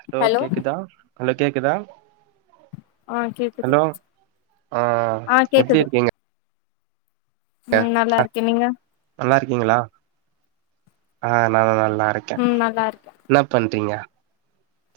hello கேக்குதா hello கேக்குதா ஆ கேக்குது ஹலோ ஆ ஆ எப்டி கேக்குது இருக்கீங்க அ ம் நல்லா ஆ இருக்கே நீங்க நல்லா இருக்கீங்ளா ஆ நானு நல்லா இருக் ம் நல்லா இருக்க‌ என்னாப் பண்றீங்க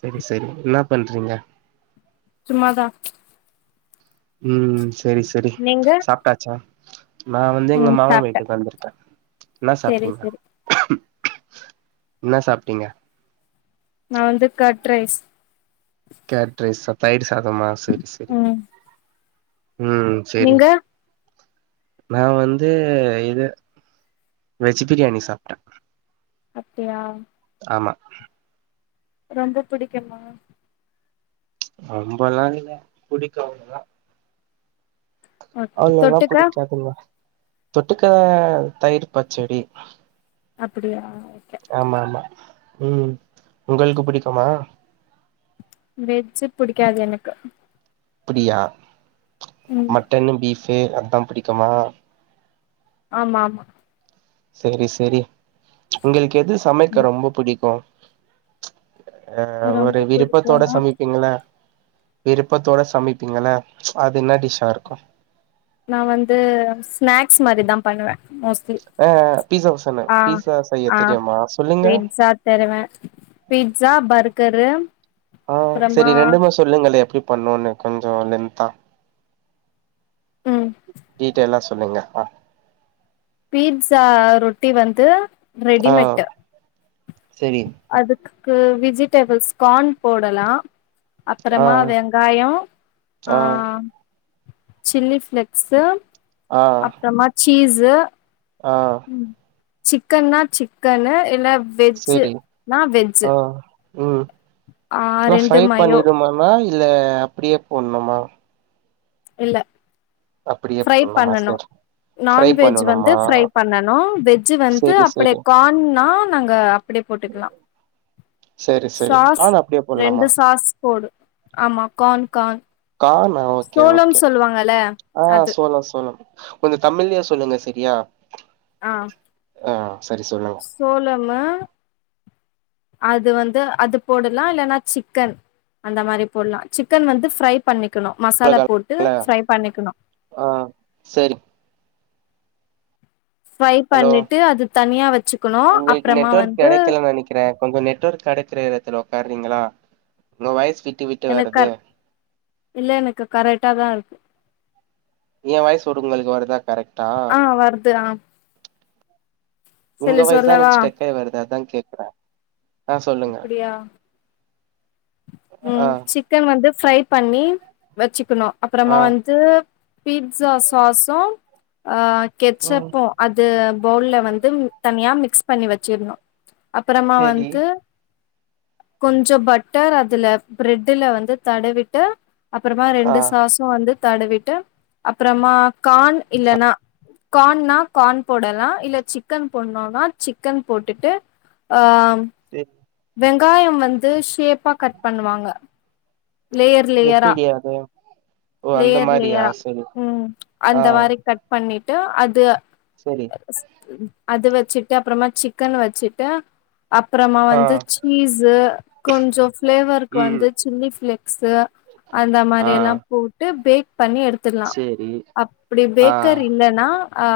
சரி சரி என்னா பண்றீங்க சும்மாதா ம் சரி சரி நீங்க சாப்ட்டாச்சா நா வந்து எங்க ம் மாமா சாப்ட்டே வீட்டுக்கு வந்திருக்க என்ன செரி சாப்டீங்க செரி என்னா சாப்டிங்க நா வந்து கட் ரைஸ் கேட் ரைஸ் தயிர் சாதமா சரி சரி ம் ம் சரி நீங்க நா வந்து இது வெஜ் பிரியாணி சாப்ட அப்டியா ஆமா ரொம்ப புடிக்குமா ரொம்பலா இல்லிக புடிக்கு அவ்ளதா ஓகே அது வேணா தொட்டுக்க புடிக்காதுங்க தொட்டுக்க தயிர் பச்சடி அப்டியா ஓகே ஆமா ஆமா ம் உங்குளுக்கு புடிக்குமா வெஜ்ஜூ புடிக்காது எனக்கு அப்பிடியா ம் மட்டன் பீஃபு அத்தா புடிக்குமா ஆமா ஆமா சரி சரி உங்களுக்கு எது சமைக்க ரொம்ப புடிக்கு அ ஒரு ரொம்ப விருப்பத்தோட பிடிக்கும்னா சமைப்பீங்களா விருப்பத்தோட சமைப்பீங்கள அது என்ன டிஷ்ஷா இருக்கு நா வந்து ஸ்நாக்ஸ் மாரிதா பண்ணுவே மோஸ்ட் அ அ பீஸாவுசன்னு பீஸா செய்யத் ஆ தெரியுமா சொல்லுங்க பீட்ஸா தருவே பீட்ஸா பர்கரு ஆ அப்புறமா சரி ரெண்டுமே சொல்லுங்களே எப்டி பண்ணுனு கொஞ்சோ லென்தா ம் டீடைலா சொல்லுங்க அ பீட்ஸா ரொட்டி வந்து ஆ ரெடிமேட் சேரி அதுக்கு விஜிடபிள்ஸ் கார்ன் போடலா ஆ அப்பறமா வெங்காயோ ஆ சில்லி ஃபிளேக்ஸ்ஸு ஆ அப்புறமா சீஸ்ஸு ஆ சிக்கன்னா சிக்கன்னு இல்ல சரி வெஜ்ஜுனா வெஜ்ஜு ஆ ம் ஆ நல்லா ரெண்டு ஃப்ரை மயோ பண்ணிடுமானா இல்ல அப்டியே போட்னுமா இல்ல அப்டியே ஃப்ரை போட்லாமா பண்ணனு சேரி நான்வெஜ் வந்து ஃப்ரை பண்ணனு வெஜ் வந்து செரி அப்டி செரி கார்ன்னா நாங்க அப்டி போட்டுக்கலா செரி செரி சாஸ் கான் அப்டியே ரெண்டு போட்லாமா சாஸ் போடு ஆமா கார்ன் கார்ன் கார்ன்ணா ஓகே சோளம் ஓகே சொல்லுவாங்கல்ல ஆ அது சோளோ சோளோ கொஞ்சோ தமிழ்லே சொல்லுங்க செரியா ஆ ம் சரி சொல்லுங் சோளமு அது வந்து அது போடலா இல்லன்னா சிக்கன் அந்த மாரி போடலா சிக்கன் வந்து ஃப்ரை பண்ணிக்குணு மசாலா போட்டு இல்ல ஃப்ரை பண்ணிக்குணு ஆ சரி ஃப்ரை ஹலோ பண்ணிட்டு அத தனியா வச்சுக்குணு அப்புறமா வந்து கிறே கொஞ்சோ நெட்ஒர்க் கெடைக்கிற எடத்துல உட்கார்றீங்ளா உங்க வாய்ஸ் விட்டு விட்டு எனக்கு வருது கர் இல்ல எனக்கு கரெக்டா தா‌ இருக்கு ஏ வாய்ஸ் ஒரு உங்களுக்கு வருதா கரெக்ட் ஆ வருது ஆ உங்க சொல்லு வாய்ஸ்தா சொல்லவா எனக்கு ஸ்டக் ஆகி வருது அதா கேக்குறே ஆ சொல்லுங்க அப்பிடியா ஆ ம் சிக்கன் வந்து ஃப்ரை பண்ணி வச்சுக்குணு அப்புறமா ஆ வந்து பீ்ட்ஸா சாஸு ஆ ம் கெச்சப்பு அது பவுல்ல வந்து தனியா மிக்ஸ் பண்ணி வச்சிடணு அப்பறமா சேரி வந்து கொஞ்சோ பட் டர் அதுல பிரெட்ல வந்து தடவிட்டு அப்புறமா ஆ ரெண்டு சாஸ் வந்து தடவிட்டு அப்பறமா கார்ன் இல்லன்னா கார்ன்னா கார்ன் போடலா இல்ல சிக்கன் போடோனோனா சிக்கன் போட்டுட்டு ஆ ம் தே வெங்காயம் வந்து ஷேப்பா கட் பண்ணுவாங்க லேயர் லேயரா அதே லேயர் லேயரா ம் ஆ அந்த மாரி கட் பண்ணிட்டு அது செரி அத வச்சுட்டு அப்புறமா சிக்கன் வச்சுட்டு அப்புறமா ஆ வந்து சீஸ்ஸு கொஞ்சோ ஃப்ளேவருக்கு ம் வந்து சில்லி ஃப்ளேக் ஸ்ஸு அந்த மாரி ஆ எல்லா போட்டு பேக் பண்ணி எடு எடுத்துர்லா‌ சேரி அப்டி ஆ பேக்கர் இல்லன்னா ஆ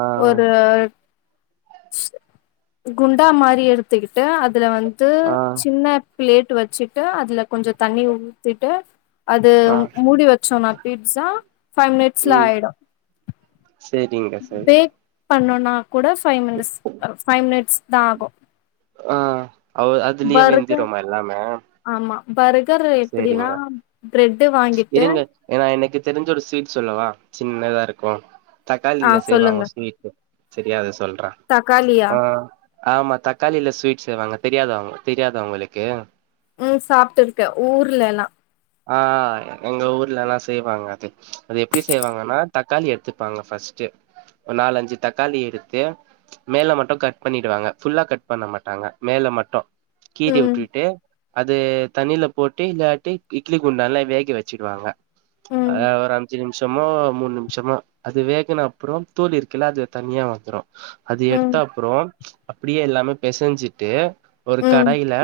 ஆ ஒரு குண்டா மாரி எடுத்துக்கிட்டு அதுல வந்து ஆ சின்ன பிளேட் வச்சிட்டு அதுல கொஞ்சோ தண்ணி ஊத்திட்டு அது ஆ மூடி வச்சோம்னா பீட்ஸா ஃபைவ் மினிட்ஸ்ல ம் ஆயிடும் சேரிங்க சரிங்க பேக் பண்ணோனா கூட ஃபைவ் மினிட்ஸ் ஃபைவ் மினிட்ஸ் தா ஆகும் ஆ அ அதுலயே வெந்திருமா எல்லாமே ஆமா பர்கர் எப்டின்னா சேரிங்க பிரெட் வாங்கிட்டு இருங்க ஏன்னா எனக்கு தெரிஞ்ச ஒரு ஸ்வீட் சொல்லவா சின்னதா இருக்கும் ஆ தக்காளில செய்வாங்க சொல்லுங்க ஸ்வீட் சரியா அது சொல்றன் தக்காளியா ஆ ஆமா தக்காளில ஸ்வீட்ஸ் செய்வாங்க தெரியாதா உங் தெரியாதா உங்களுக்கு ம் சாப்பிட்டுருக்கேன் ஊர்லல்லா ஆ எங்க ஊர்ல எல்லா செய்வாங்க அது அது எப்டி செய்வாங்கன்னா தக்காளி எடுத்துப்பாங்க ஃபஸ்ட்டு ஒரு நாலஞ்சு தக்காளி எடுத்து மேல மட்டும் கட் பண்ணிடுவாங்க ஃபுல்லா கட் பண்ண மாட்டாங்க மேல மட்டும் கீறி ம் விட்டுட்டு அது தண்ணில போட்டு இல்லாட்டி இட்லி குண்டால வேக வச்சிடுவாங்க ம் அ ஒரு அஞ்சு நிமிஷமோ மூணு நிமிஷமோ அது வேகுன அப்றோ தோல் இருக்குல்ல அது தனியா வந்துரும் அது ம் எடுத்த அப்றோ அப்டியே எல்லாமே பெசஞ்சிட்டு ஒரு ம் கடாயில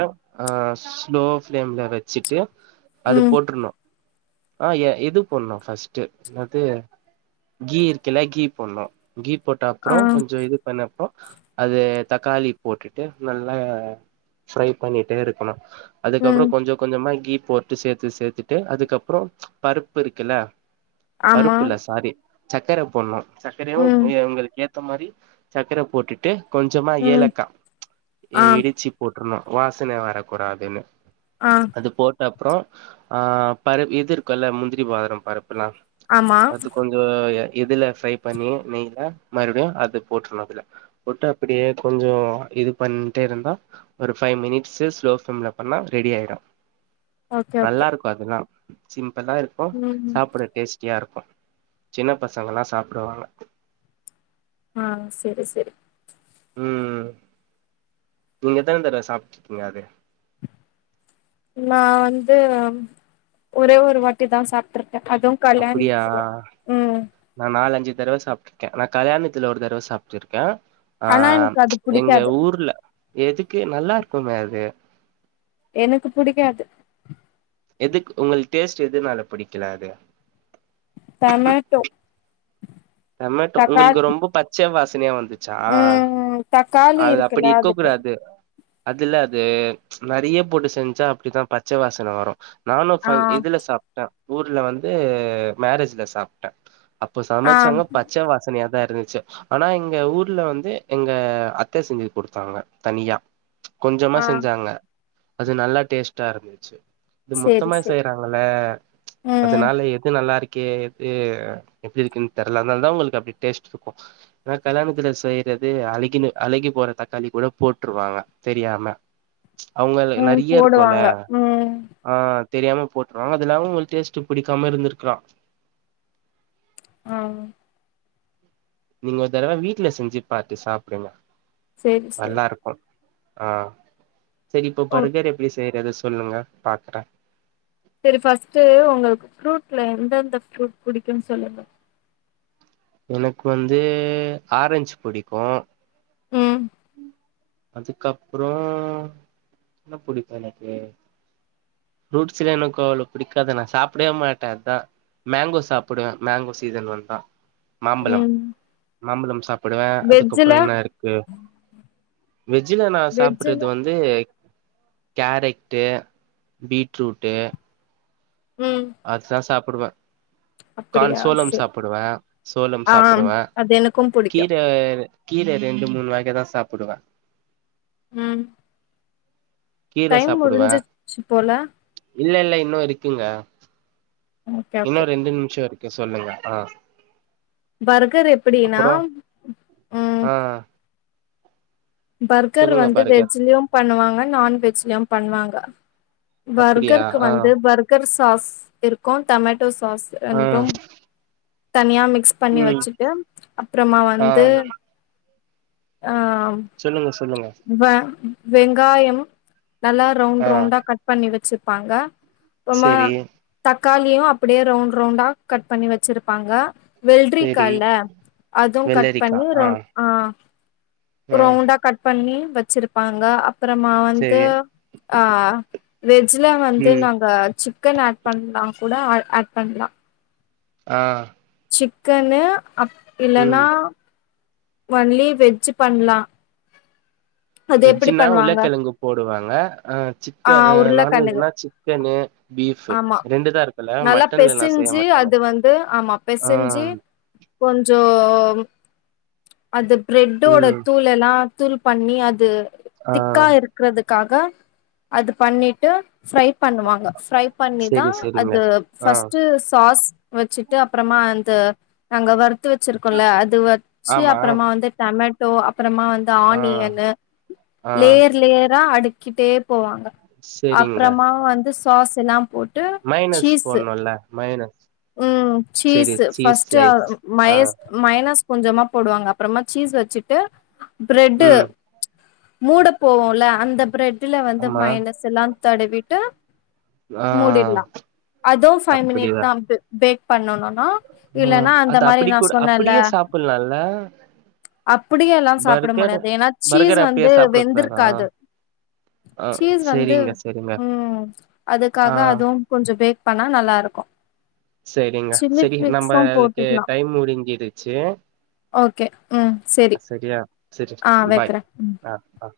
ஆ ஸ்லோ ஃப்ளேம்ல வச்சுட்டு அது ம் போட்டுறணும் ஆ எ இது போடணும் ஃபஸ்ட்டு என்னாது கீ இருக்கல்ல கீ போட்ணும் கீ போட்டு ஆ அப்றோ கொஞ்சம் இது பண்ணப்போ அது தக்காளி போட்டுட்டு நல்லா ஃப்ரை பண்ணிட்டே இருக்கணும் அதுக்கப்றோ ம் கொஞ்சோ கொஞ்சமா கீ போட் ட்டு சேத்து சேத்துட்டு அதுக்கப்றோ பருப்பு இருக்குல்ல ஆமா பருப்பில்ல சாரி சக்கர போடணும் சக்கரையவும் ம் எ உங்களுக்கு ஏத்த மாதிரி சக்கர போட்டு ட்டு கொஞ்சமா ம் ஏலக்கா ஆ இடிச்சு போட்டுருணும் வாசன வரக்கூடாதுன்னு ஆ அதுபோட்ட அப்றோ ஆ பரு இது இருக்கும்ல முந்திரி பாதிரம் பருப்புல்லா ஆமா அது கொஞ்சோ இதுல ஃப்ரை பண்ணி நெய்ல மறுபடியும் அது போட்றணும் அதுல போட்டு அப்டியே கொஞ்சோ இது பண்ணிட்டே இருந்தா ஒரு ஃபை மினிட்ஸு ஸ்லோ ஃப்ளேம்ல பண்ணா ரெடி ஆயிடும் ஓகே ஓகே நல்லா இருக்கும் அதெல்லா சிம்பிலா இருக்கும் ம் சாப்பிட டேஸ்ட் குட்டியா இருக்கு சின்னப் பசங்கல்லா சாப்டுவாங்க அ செரி செரி ம் நீங்க எத்தன தடவ சாப்ட்டுருக்கீங்க அது நா வந்து ஒரே ஒரு வாட்டி தா சாப்ட்டுருக்கே அதுவு அப்டியா கல்யாணத்துல ம் நா நாலஞ்சு தடவ சாப்ட்டுருக்கே நா கல்யாணத்துல ஒரு தடவ சாப்ட்டுருக்கே அ ஆனா எனக்கு அது எங்க புடிக்காது ஊர்ல எதுக்கு நல்லா இருக்குமே அது எனக்கு புடிக்காது எதுக்கு உங்களுக்கு டேஸ்ட் எதுனால பிடிக்கல அது டமேட்டோ டமேட்டோ தக்காளி உங்களுக்கு ரொம்ப பச்ச வாசனையா வந்துச் ச்சா ம் தக்காளி அது இருக்குல்ல அப்பிடி இருக்க அதுக்கு கூடாது அதுல அது நெறைய போட்டு செஞ்சா அப்டித்தா பச்ச வாசன வரு நானு ஆ ஃபங் இதுல சாப்ட்டே ஊர்ல வந்து மேரேஜ்ல சாப்ட்டே அப்போ ஆ சமைச்சாங்க பச்ச வாசனயா தா இருந்துச்சு ஆனா எங்க ஊர்ல வந்து எங்க அத்தே செஞ்சு குடுத்தாங்க தனியா கொஞ்சமா ஆ செஞ்சாங்க அது நல்லா டேஸ்ட்டா இருந்துச்சு இது சேரி மொத்தமா சேரி செய்றாங் க்கும்ல ம் அதுனால எது நல்லா இருக்கு எது எப்பிடி இருக்குன்னு தெர அது அதனால தா உங்களுக்கு அப்டி டேஸ்ட் இருக்கு ஆனா கல்யாணத்துல செய்றது அழகின அழுகிப் போற தக்காளி கூட போட்டுருவாங்க தெரியாம அவுங்களு ம் நெறைய இருக்குல போடுவாங்க ம் அ தெரியாம போட்டுருவாங்க அது இல்லாம உங்களுக்கு டேஸ்ட் பிடிக்காம இருந்திருக்கலா அ இன்னொரு தடவை வீட்டுல செஞ்சு பாத்து சாப்டுங்க சேரி சேரி நல்லா இருக்கு அ சரி இப்போ ஓ பர்கர் எப்டி செய்யறது சொல்லுங்க பாக்றே சரி ஃபர்ஸ்ட்ட் உங்களுக்கு ஃப்ரூட்ல எந்தெந்த ஃப்ரூட் பிடிக்கும்ன்னு சொல்லுங்க எனக்கு வந்து ஆரஞ்சு பிடிக்கு ம் அதுக்கப்பறோ என்ன பிடிக்கு எனக்கு ஃப்ரூட்ஸ்ல எனக்கு அவ்வளவு பிடிக்காது நா சாப்டவே மாட்டே அதா மேங்கோ சாப்டுவே மேங்கோ சீசன் வந்தா மாம்பழம் ம் மாம்பழம் சாப்டுவே வெஜ்ஜுல அதுக்கப்பறோ என்ன இருக்கு வெஜ்ஜல நா வெஜ்ஜுல சாப்டுறது வந்து கேரெட்டு பீட்ரூட்டு ம் அதுதா சாப்டுவே கான் அப்படியா சோளம் சரி சாப்டுவே சோளம் ஆ சாப்டுவே அது எனக்கும் புடிக்கு கீர கீரே ரெண்டு மூணு வக தா சாப்டுவே ம் கீர டைம் சாப்டுவே முடிஞ்சிடுச்சு போல இல்ல இல்ல இன்னு இருக்குங்க ஓகே ஓகே இன்னு ரெண்டு நிமிஷோ இருக்கு சொல்லுங்க அ பர்கர் எப்டினா ம் ஆ பர்கர் சொல்லுங்க வந்து பார்கவி வெஜ்லெயு பண்ணுவாங்க நான்வெஜ்லெயு பண்ணுவாங்க அப்டியா பர்கர்க்கு ஆ வந்து பர்க் பர்கர் சாஸ் இருக்கு டமேட்டோ சாஸ் ஆ ரெண்டு தனியா மிக்ஸ் பண்ணி ம் வெச்சுட்டு அப்பறமா வந்து ஆ ஆ சொல்லுங்க சொல்லுங்க வ வெங்காயம் நல்லா ரவுண்ட் ஆ ரௌண்டா கட் பண்ணி வெச்சிர்ப்பாங்க அப்பொமா செரி தக்காளியு அப்பிடியே ரவுண்ட் ரவுண்டா கட் பண்ணி வெச்சிருப்பாங்க வெல்ரிக்கா செரி ல்ல அதுவு கட் பண்ணி ரவ் ஆ ஆ ரவுண்டா கட் பண்ணி வெச்சிருப்பாங்க அப்பறமா வந்து செரி ஆ வெஜ்ல வந்து ம் நாங்க சிக்கன் ஆட் பண்ணா கூட ஆ ஆட் பண்ணலா ஆ சிக்கன்னு அப் இல்லன்னா ம் வன்லி வெஜ்ஜூ பண்லா அது எப்படி வெஜ்ஜுன்னா பண்ணுவாங்க உள்ளக்கெழங்கு போடுவாங்க ஆ ஆ சிக்க உருளக்கெழங்கு நான்வெஜ்ஜுனா சிக் சிக்கன்னு பீஃப்பு ஆமா ரெண்டுதா இருக்குல்ல நல்லா மட்டன்ல எல்லா செய்ய மாட்டாங்க ஆ பெசஞ்சி கொஞ்சோ அது ப்ரெட்டோட ம் தூள் எல்லா தூள் பண்ணி அது ஆ திக்கா இரு இருக்கறதுக்காக அது பண்ணிட்டு ஃப்ரை பண்ணுவாங்க ஃப்ரை பண்ணிதா செரி செரிங்க அது ஆ ஃபஸ்ட்டு சாஸ் வெச்சுட்டு அப்றமா அந்த அங்க வ எத்து வெச்சிருக்கோல்ல அது வெச்சு ஆமா அப்பறமா வந்து டமேட்டோ அப்பறமா வந்து ஆ ஆனியன்னு ஆ லேயர் லேயரா அடுக்கிட்டே போவாங்க செரிங்க அப்பறமா வந்து சாஸ் எல்லா போட் மைய்னிஸ் போட்ணுல மைய்னி ம் சீஸ்ஸு ஃபஸ்ட்டு வ ஆ மைய்ஸ் மைய்னஸ் கொஞ்சமா போடுவாங்க அப்றமா சீஸ் வெச்சுட்டு ப்ரெட்டு ம் மூட போவோல அந்த ப்ரெட்ல வந்து ஆமா மைய்னஸ் எல்லா தடவிட்டு ஆ முடீட்லா அதும் ஃபைவ் மினிட் அப்டியா தா பேக் பண்ணனுன்னா அ அத அப்டி கூட அப்டியே சாப்பால்லா ல அப்பிடியே எல்லா சாப்பட முட்யாது எனா சீஸ் பர்கர் அப்படியே வந்து சாப்பிடக் கூடாதா வெந்திருக்காது ஆ சீஸ் வந்து சரிங்க சரிங்க ம் ஆ அதுக்காக அதும் கு கொஞ்சொ பேக் பண்ணா நல்லா இருக்கு செரிங்க சில்லி செரி நம்ம ஃபிளிக்ஸு ளுக்கு போட்டுக்கலா டைம் முடுஞ்சிடுச்சு ஒகே ம் செரி செரியா ஆ வெக்கற அ